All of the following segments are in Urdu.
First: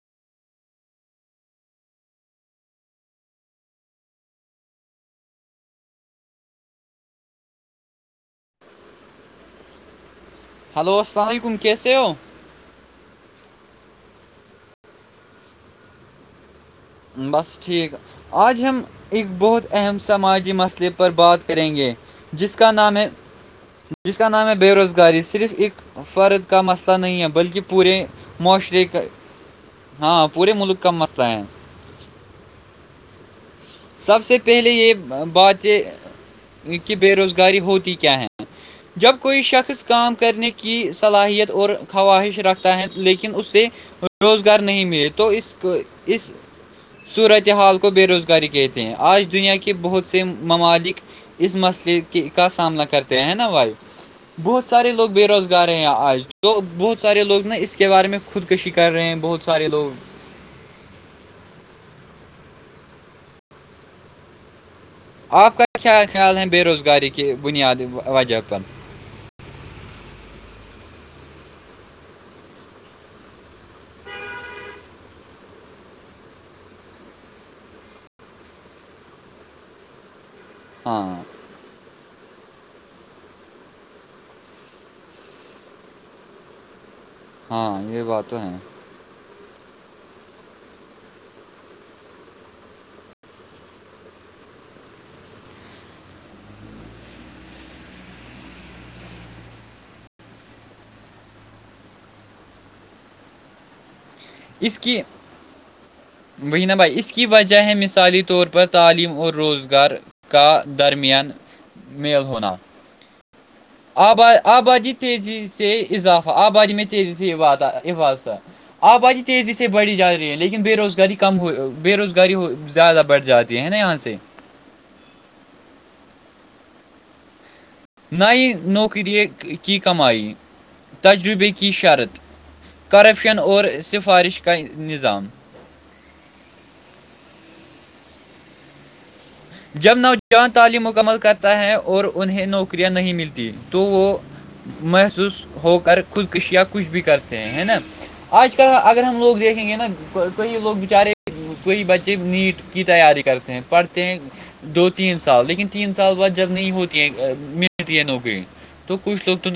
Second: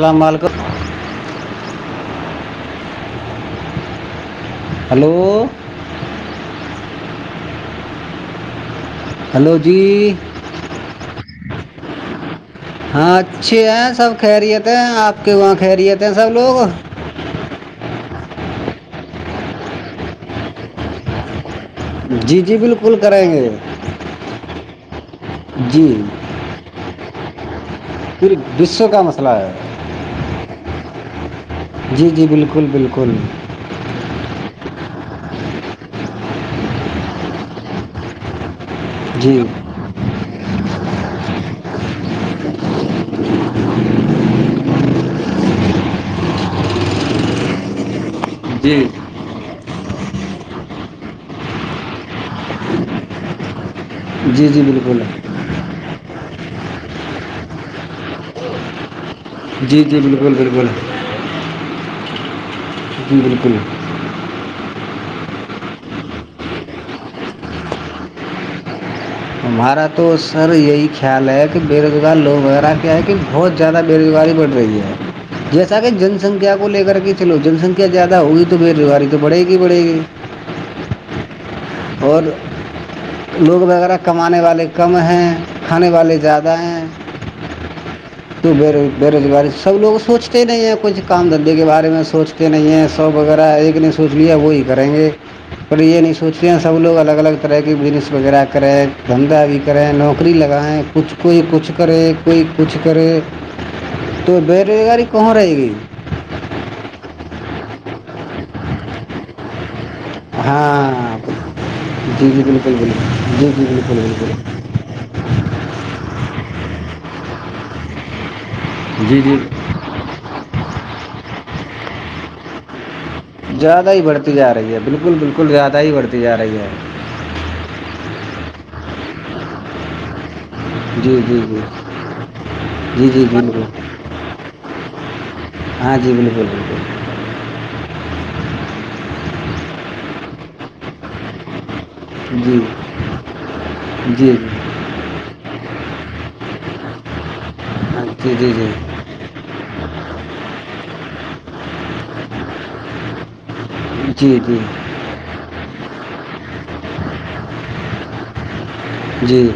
السلام علیکم ہلو ہلو جی ہلو السلام علیکم کیسے ہو ہاں اچھے ہیں سب خہریت ہیں آپ کے وہاں کہرییتے ہیں سب لوگ بس ٹھیک آج ہم ایک بہت اہم سماجی مسئلے پر بات کریں گے جی جس جی کا نام بالکل ہے کریں گے جس کا نام ہے بے روزگاری صرف ایک جی فرد کا مسئلہ نہیں ہے بلکہ پورے پھر معاشرے بسوں کا مسئلہ ہے ہاں پورے ملک کا مسلہ ہے جی جی بالکل بالکل سب سے پہلے یہ بات کہ بے روزگاری ہوتی کیا ہیں جب جی کوئی شخص کام کرنے کی صلاحیت اور خواہش رکھتا ہے لیکن اس سے روزگار نہیں ملے تو اس صورتحال کو بے روزگار کاری جی کہتے ہیں آج دنیا کی کہ بہت سے ممالک اس مسئلے کا سامنا کرتے ہیں نا وائیو جی جی بہت سارے بالکل لوگ بے روزگار آ رہے ہیں آج تو بہت سارے لوگ نا اس کے بارے میں خودکشی کر رہے ہیں بہت سارے جی لوگ جی بالکل بالکل جی بالکل آپ کا کیا خیال ہے بے روزگاری کی بنیادی وجہ پر ہمارا تو سر یہی خیال ہے کہ بے روزگار لوگ وغیرہ کیا ہے کہ بہت زیادہ بےروزگاری بڑھ رہی ہے جیسا کہ جن سنکھیا کو لے کر کے چلو جن سنکھیا زیادہ ہوگی تو بےروزگاری تو بڑھے گی بڑھے گی ہاں اور لوگ وغ کمانے والے کم ہیں کھانے والے زیادہ ہیں ہاں یہ بات تو ہے ب بے روزگاری سب لوگوں سے سوچتے نہیں ہیں کچھ کام دھندے کے بارے میں سوچتے نہیں ہیں ساپ وغیرہ ایک نے سوچ لیا وہی کریں گے پر یہ نہیں سوچتے ہیں سب لوگ الگ الگ طرح کے بزنس وغیرہ کریں دھندہ بھی کریں نوکری لگائیں کچھ کوئی کچھ کرے کوئی کچھ کرے تو بےیروزگاری کہاں رہے گی وہ نہہ بھائی اس کی وجہ ہے مثالی طور پر تعلیم اور روزگار کا ہاں درمیان جی جی بالکل بالکل جی جی جال آب آبادی تیزی سے اضافہ آبادی میں تیزی سےباد عبادثہ آب جی باداری جی تیزی سے بڑھی جا رہی ہے لیکن بے روزگاری کم ہو بے روزگاری ہو زیادہ بڑھ رہ زیادہ ہی بڑھتی جا رہی ہے بالکل بالکل زیادہ ہی بڑھتی جا رہی ہے نہ ہی نوکری کی کمائی جی جی تجربے جی کی شرط جی جی کرپشن بالکل اور سفارش کا نظام ہاں جی بالکل بالکل جب نوجوان تعلیم مکمل کرتا ہے اور انہیں جی نوکریاں نہیں ملتی تو وہ جی محسوس ہو کر خود کشیاں کچھ بھی کرتے ہیں ہے نا جی جی آج کل اگر اگر ہم لوگ دیکھیں گے نا کئی لوگ بیچارے کوئی بچے نیٹ کی تیاری کرتے ہیں پڑھتے ہیں جی جی جی دو تین سال لیکن تین سال بعد جب نہیں ہوتی ہے ملتی ہے نوکری تو کچھ لوگ جی تو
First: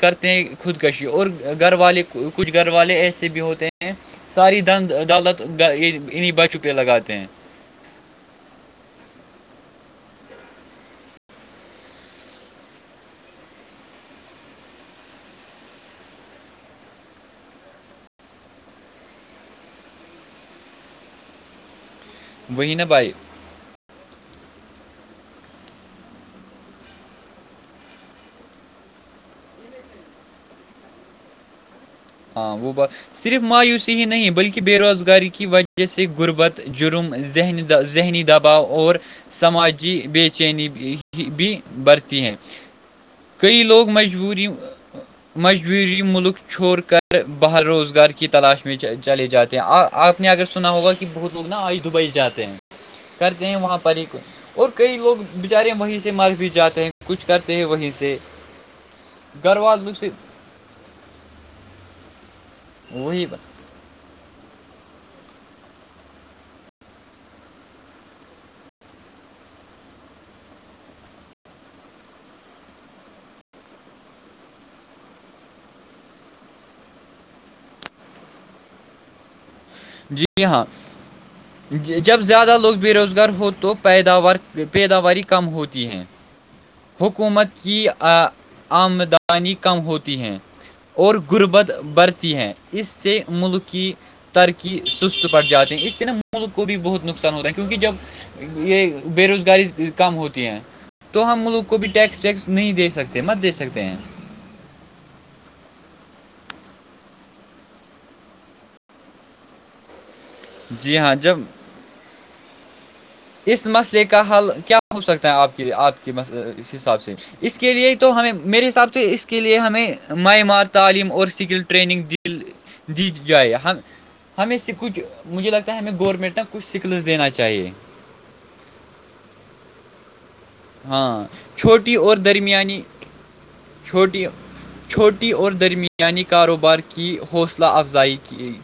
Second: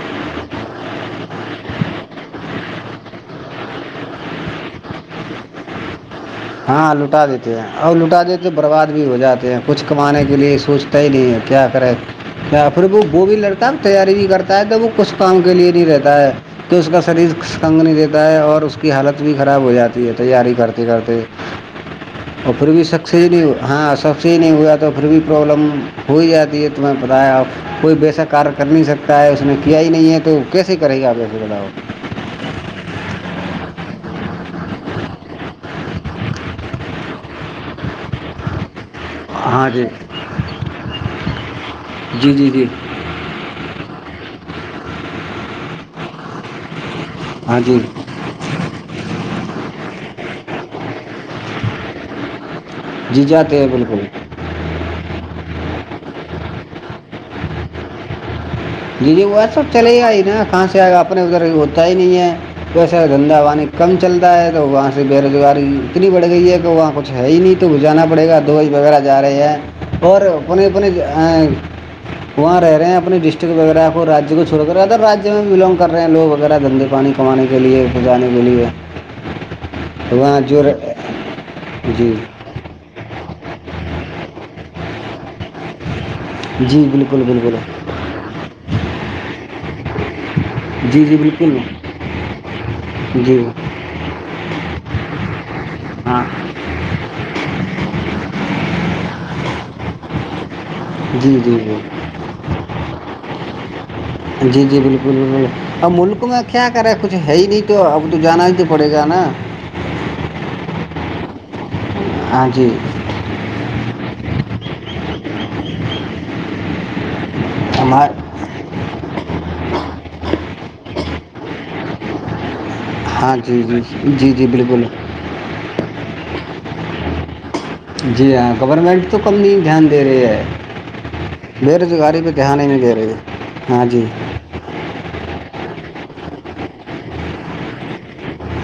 کرتے ہیں خودکشی اور گھر والے کچھ گھر والے ایسے بھی ہوتے ہیں ساری دند عدالت عع بچ ہاں لوٹا دیتے اور لٹا دیتے ہیں برباد بھی ہو جاتے ہیں کچھ کمانے کے لیے سوچتا ہی نہیں ہے کیا کریں پھر وہ وہ بھی لڑتا ہے تیاری بھی کرتا ہے تو وہ کچھ کام کے لیے نہیں رہتا ہے کہ اس کا شریر کنگ نہیں دیتا ہے اور اس کی حالت بھی خراب ہو جاتی ہے تیاری کرتے کرتے اور پھر وہی بھی نا بھائی سکص ہی نہیں ہاںب اس سے ہی نہیں ہوا تو پھر بھی پرابلم ہو ہی جاتی ہے تو میں نے بتایا آپ کوئی بیسا کار کر نہیں سکتا ہے اس نے کیا ہی نہیں ہے تو کیسے کرے گا آپ ایسے بتاؤ ہاں وہ بات صرف مایوسی ہی نہیں بلکہ بے روزگاری کی وجہ سے غربت جرم ذہنی ذہنی دباؤ اور ہاں جی سماجی بے چینی بھی بڑھتی جی ہے جی جی کئی لوگ مجبوری مجبوری ملک چھور کر بہ ہاں جی روزگار کی تلاش میں چلے جاتے ہیں اور آپ نے اگر سنا ہوگا کہ بہت لوگ نا آج دبئی جاتے ہیں جی کرتے ہیں جاتے وہاں پر ہی بالکل کچھ اور کئی لوگ بیچارے وہیں سے مر بھی جاتے ہیں کچھ کرتے ہیں وہیں سے جی جی گھر ویسا والوں چلے سے گا ہی نا کہاں سے آ اپنے ادھر ہوتا ہی نہیں ہے ویسے وہی دھندا وانی کم چلتا ہے تو وہاں سے بےروزگاری اتنی بڑھ گئی ہے کہ وہاں کچھ ہے ہی نہیں تو وہ جانا پڑے گا دوج وغیرہ جا رہے ہیں اور اپنے اپنے وہاں رہ رہے ہیں اپنے ڈسٹ وغیرہ کوج کو چوڑ کر ادرایہ میں بلگ کر رہ ہیں لو وغیرہ دندے پانی کمان کے کے لیے پ جانے کے لیے وہاں جی جو ہاں ر... جی جب زیادہ لوگ بے روزگار ہوتے تو پیداوار پیداواری کم ہوتی ہے جی بالکل حکومت بالکل کی آمدانی کم ہوتی ہے جی اور جی بالکل غربت برتی ہے اس سے جی ملک کی ترقی سست پڑ جاتی ہیں اس ط لیح ہاں ملک کو بھی بہت نقصان ہوتا ہے کیونکہ جب یہ بے روزگاری کم ہوتی ہیں تو جی ہم جی ملک جی کو بھی ٹیکسیکس نہیں دے سکتے مت دے سکتے ہیں جی جی بالکل بالکل اب ملک میں کیا کریں کچھ ہے ہی نہیں تو اب تو جانا ہی تو پڑے گا نا جی ہاں جب ہاں جی اس مسئلے کا حل کیا ہو سکتا ہے آپ کے آپ کی اس حساب سے اس کے لیے ہمار تو ہمیں میرے حساب سے اس کے لیے ہمیں معمار تعلیم اور سکل ٹریننگ دل دی ہاں جائے جی ہم جی جی جی ہمیں سے بالکل کچھ مجھے لگتا ہے ہمیں گورنمنٹ نہ کچھ سکلس دینا چاہیے جی ہاں گورنمنٹ تو کم نہیں دھیان دے رہی ہے ہاں بے چھوٹی اور روزگاری پہ دھیان ہی درمیانی نہیں دے رہی ہے ہاں جی چھوٹی چھوٹی اور درمیانی کاروبار کی حوصلہ افزائی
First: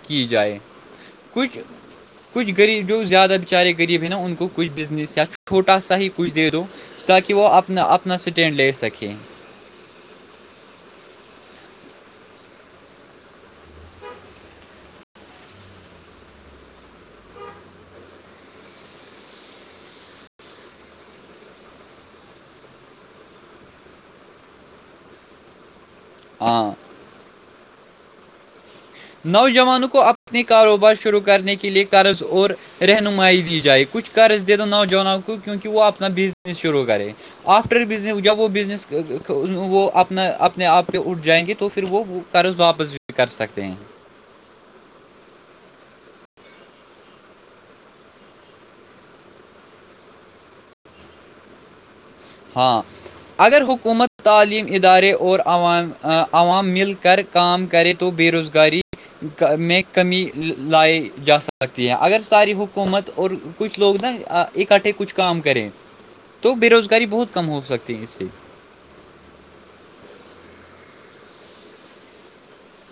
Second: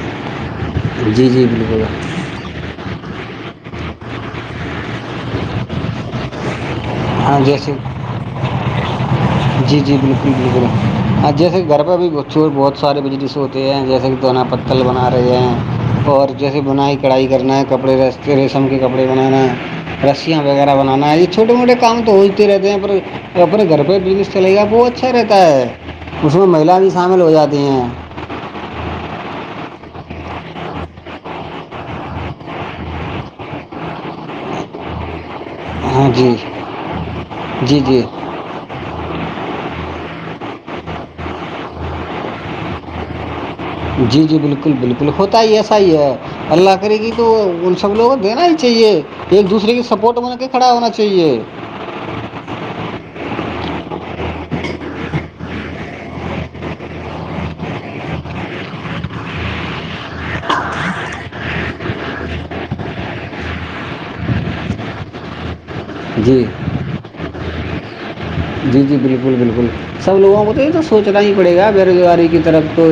کی جائے جی جی کچھ بالکل کچھ غریب جو زیادہ بےچارے غریب ہیں نا ان کو کچھ بزنس یا چھوٹا سا ہی کچھ دے دو تاکہ ہاں وہ جیسے اپنا اپنا اسٹینڈ لے سکیں جی جی بالکل بالکل ہ جیسے گھر پہ بھی بچھور بہت سارے بجلی سے ہوتے ہیں جیسے کہ دونا پتل بنا رہے ہیں اور جیسے بنائی کڑھائی کرنا ہے کپڑے ریس ریشم کے کپڑے بنانا ہے رسیاں وغیرہ بنانا ہے یہ چھوٹے موٹے کام تو ہوجتے رہتے ہیں پر اپنے گھر پہ بزنس چلے گا وہ اچھا رہتا ہے اس میں ہاں مہیلا بھی شامل ہو جاتی ہیں نوجوانوں کو اپنے کاروبار شروع کرنے کے لیے قرض اور رہنمائی دی جائے کچھ قرض دے دو نوجوانوں کو کیونکہ وہ اپنا ہاں جی بزنس شروع کرے جی آفٹر جی بزنس جب وہ بزنس وہ اپنا اپنے آپ پہ اٹھ جائیں گے تو پھر وہ قرض واپس بھی کر سکتے ہیں جی جی بالکل بالکل ہوتا ہی ایسا ہی ہے اللہ کرے گی تو ان سب لوگوں کو دینا ہی چاہیے ایک دوسرے کی سپورٹ میںنے کے کھڑا ہونا چاہیے ہاں اگر حکومت تعلیم ادارے اور عوام عوام مل کر کام کرے تو بے روزگاری میں کمی لائی جا سکتی ہے اگر ساری حکومت اور کچھ لوگ نا اکٹھے کچھ کام کریں جی تو بے روزگاری بہت کم ہو سکتی ہیں اس سے جی جی بالکل بالکل سب لوگوں کو تو یہ تو سوچنا ہی پڑے گا بے روزگاری کی طرف تو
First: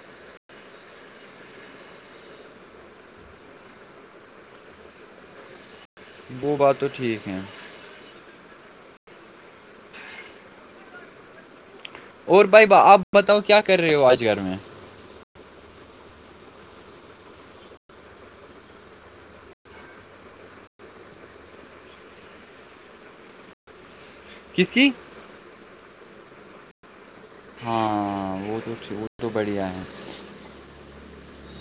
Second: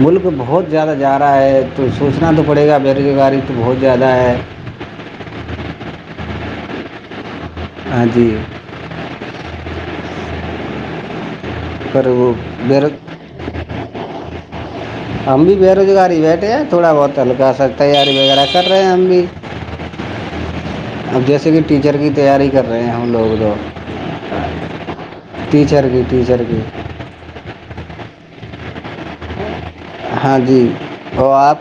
ملک بہت زیادہ جا رہا ہے تو سوچنا تو پڑے گا بےروزگاری تو بہت زیادہ ہے وہ بات تو ٹھیک ہے ہاں جی پر وہ اور بھائی ب بے روز آپ بتاؤ کیا کر رہے ہو آج گھر میں ہم بھی بے روزگاری بیٹھے ہیں تھوڑا بہت ہلکا سا تیاری وغیرہ کر رہے ہیں ہم بھی [unintelligible] اب جیسے کہ ٹیچر کی تیاری کر رہے ہیں ہم لوگ جو کس کی ٹیچر کی ٹیچر کی ہاں وہ تو وہ تو بڑھیا ہے ہاں جی تو آپ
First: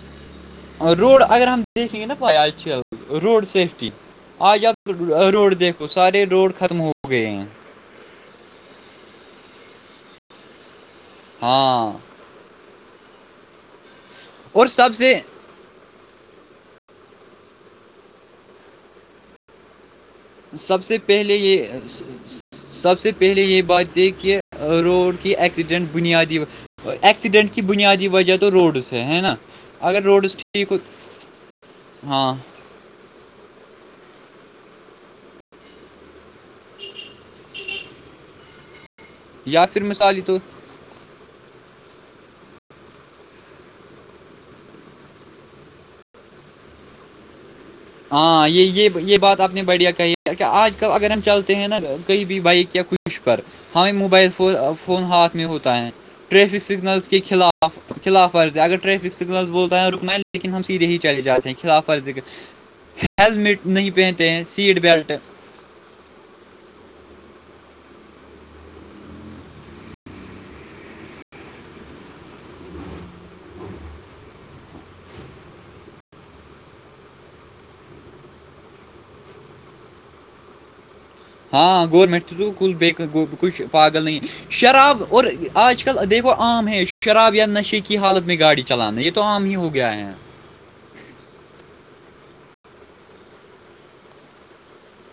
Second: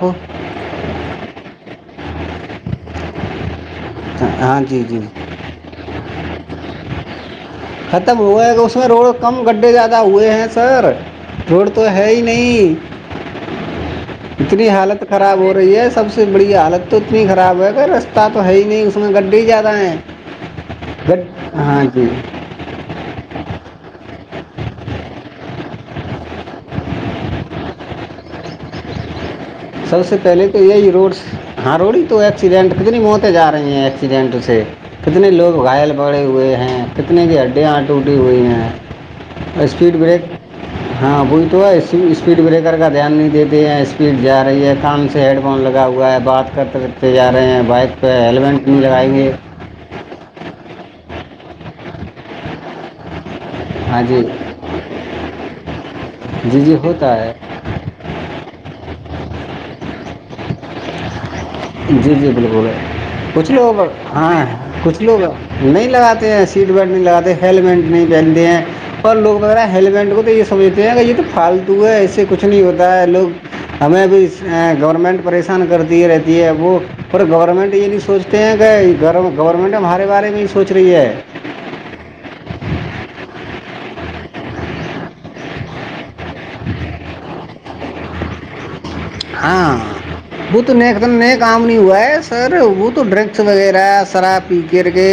روڈ اگر ہم دیکھیں گے نا روڈ سیفٹی ج ہاں آج جی آپ جی روڈ دیکھو سارے روڈ ختم ہو گئے ہیں ختم ہوئے کہ اس میں روڈ کم گڈھے زیادہ ہوئے ہیں سر روڈ تو ہاں ہے ہی نہیں نہیں اور اتنی سب حالت سے خراب ہو رہی ہے سب سے اس سے بڑی حالت تو اتنی خراب ہے کہ رستہ تو ہے ہی نہیں اس میں گڈی زیادہ ہیں سب سے گ پہلے یہ ہاں جی سب سے پہلے یہ بات تھی کہ روڈ کی ایکسیڈنٹ بنیادی ایکسیڈنٹ کی بنیادی وجہ تو روڈس ہے نا سب اگر سے روڈز پہلے تو ٹھیک ہو یہی روڈ ہاں روڈی تو ہاں ایکسیڈنٹ کت نہیں موت جا رہی ہیں ایکسیڈنٹ سے کتنے لوگ گھائل پڑھے ہوئے ہیں کتنے کی اڈیا آ ٹوٹی ہوئی ہیں یا پھر اسپیڈ مثال بریک ہی تو ہاں وہی تو اسپیڈ بریکر کا دھیان نہیں دیتے ہیں اسپیڈ جا رہی ہے کان سے ہیڈ فون لگا ہوا ہے بات کرتے رکھتے جا رہے ہیں بائک پہ ہاں ہیلمٹ بھی یہ نہیں یہ لگائیں یہ گے بات آپ بڑھیا کہیں کیا آج کل اگر ہم چلتے ہیں نا کہیں بھی بائک یا کچھ مش پر ہمیں ہاں جی موبائل فون ہاتھ میں ہوتا ہے جی ٹریفک جی سگنلس ہوتا کے ہے خلاف خلاف ورز ہے اگر ٹریفک سگنلس بولتا ہے رکن لیکن ہم سیدھے ہی چل جاتے ہیں خلاف ورزی جی جی کے بالکل پچھ ہیلمٹ لو ب نہیں پہنتے ہیں ہاں سیٹ پچھ بیلٹ لو گا نہیں لگاتے ہیں سیٹ بیلٹ نہیں لگاتے ہیلمٹ نہیں پہنتے ہیں اور لوگ وغیرہ ہیلمنٹ کو تو یہ سمجھتے ہیں کہ یہ تو فالتو ہے اس سے کچھ نہیں ہوتا ہے لوگ ہمیں بھی گورنمنٹ پریشان کرتی ہے رہتی یہ وہ پر گورنمنٹ یہ نہیں سوچتے ہیں کہ گورنمنٹ ہمارے بارے میں ہی سوچ رہی ہے ہاں گورنمنٹ تول ب کچھ پاگل نہیں ہے شراب اور آج کل دیکھو عام ہے شراب یا نشے کی حالت میں گاڑی چلانا یہ تو عام ہی ہو ہاں گیا ہے وہ تو نیکت نئے کام نہیں ہوا ہے سر وہ تو ڈرگس وغیرہ شراب پی کر کے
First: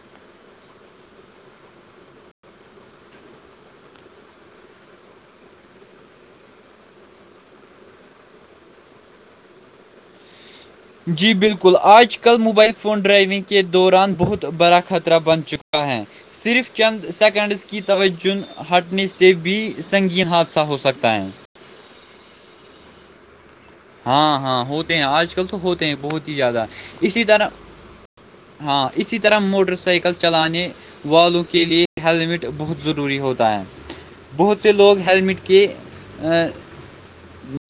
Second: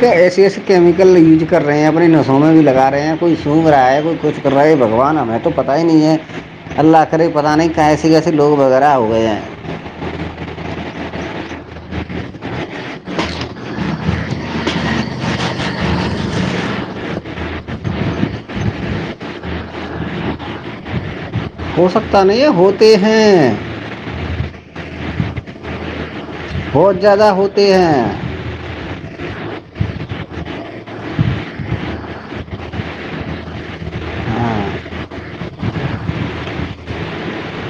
کیا ایسے ایسے کیمیکل یوز کر رہے ہیں اپنے نسو میں بھی لگا رہے ہیں کوئی سونب رہا ہے کوئی کچھ رہے بھگوان ہمیں تو پتا ہی نہیں ہے اللہ کرے پتا نہیں کہ ایسی گس ایے لوگ وغیرہ ہو گئے ہیں جی بالکل آج کل موبائل فون ڈرائیونگ کے دوران بہت بڑا خطرہ بن چکا ہے صرف چند سیکنڈز کی تووجن ہٹنے سے بھی سنگین حادثہ ہو سکتا ہے ہو سکتا نہیں ہے ہوتے ہیں ہاں ہاں ہوتے ہیں آج کل تو ہوتے ہیں بہت ہی زیادہ بہت زیادہ اسی طرح ہوتے ہیں ہاں اسی طرح موٹر سائیکل چلانے والوں کے لیے ہیلمٹ بہت ضروری ہوتا ہے بہت سے ہاں لوگ ہیللمٹ کے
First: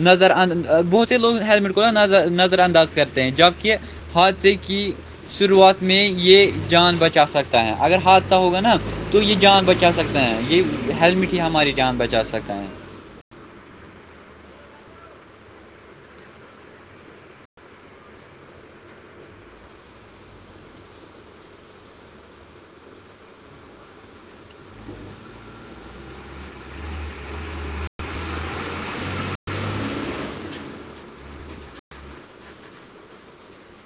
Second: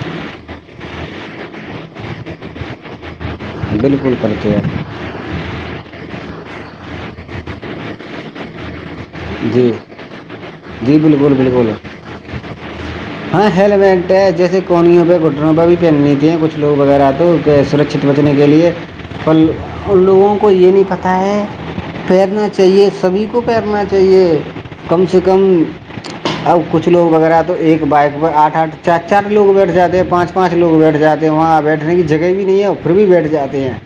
نظر اند بہت سے لوگ ہیلمٹ کو ن نظر انداز کرتے ہیں جب کہہ بالکل حادثے کرتے کی شروعات میں یہ جان بچا سکتا ہے اگر حادثہ ہوگا نا تو یہ ہیں جان جی بچا سکتے ہیں یہ جی ہیلمٹ بالکل ہی ہماری بالکل جان بچا سکتا ہیں ہاں ہیلمٹ ہے جیسے کونیوں پہ گٹنوں پہ بھی پہن لیتی ہیں کچھ لوگ وغیرہ تو کے سرکچھت بچنے کے لیے ان لوگوں کو یہ نہیں پتا ہے پیرنا چاہیے سبھی کو پیرنا چاہے سے یہ کم سے کم اب کچھ لوگ وغیرہ تو ایک بائک پر آٹھ آٹھ چ چار لوگ بیٹھ جاتے پانچ پانچ لوگ بیٹھ جاتے ہیں وہاں بیٹھنے کی جگہ بھی نہیں ہے پھر بھی بیٹھ جاتے ہیں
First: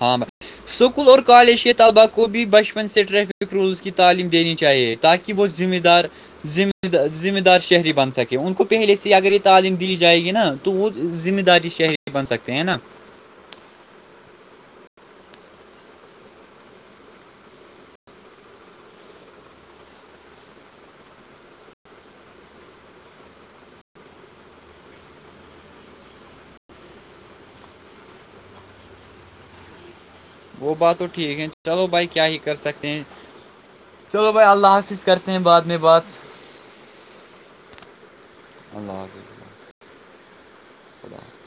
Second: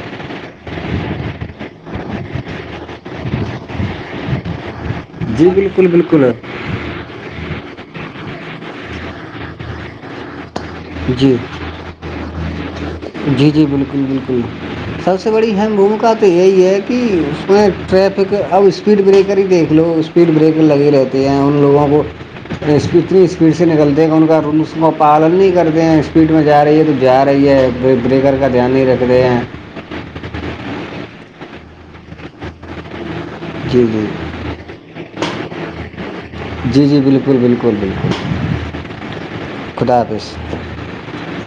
ہاں میں اسکول اور کالج کے طلباء کو بھی بچپن سے ٹریفک رولز کی تعلیم دینی چاہیے تاکہ وہ جی ذمہ بالکل دار بالکل ذمہ ذمہ دار شہری بن سکے ان کو پہلے سے اگر یہ تعلیم دی جائے گی نا تو وہ جی ذمہ داری شہری بن سکتے ہیں نا جی جی بالکل بالکل سب سے بڑی اہم بھوومکا تو یہی ہے کہ اس میں ٹریفک اب اسپیڈ بریکر ہی دیکھ لو اس اسپیڈ بریک لگی رہتی ہیں ان لوگوں کو اس اتنی اسپیڈ سے نکلتے گ ان کا رسم پالن نہیں کرتے اسپیڈ میں جا رہی ہے تو جا رہی ہے بریکر کا دھیان نہیں رکھتے ہیں وہ بات تو ٹھیک ہے چلو بھائی کیا ہی کر سکتے ہیں جی جی چلو بھائی اللہ حافظ کرتے ہیں بعد میں بات جی جی بالکل بالکل بالکل اللہ خدا حافظ خدا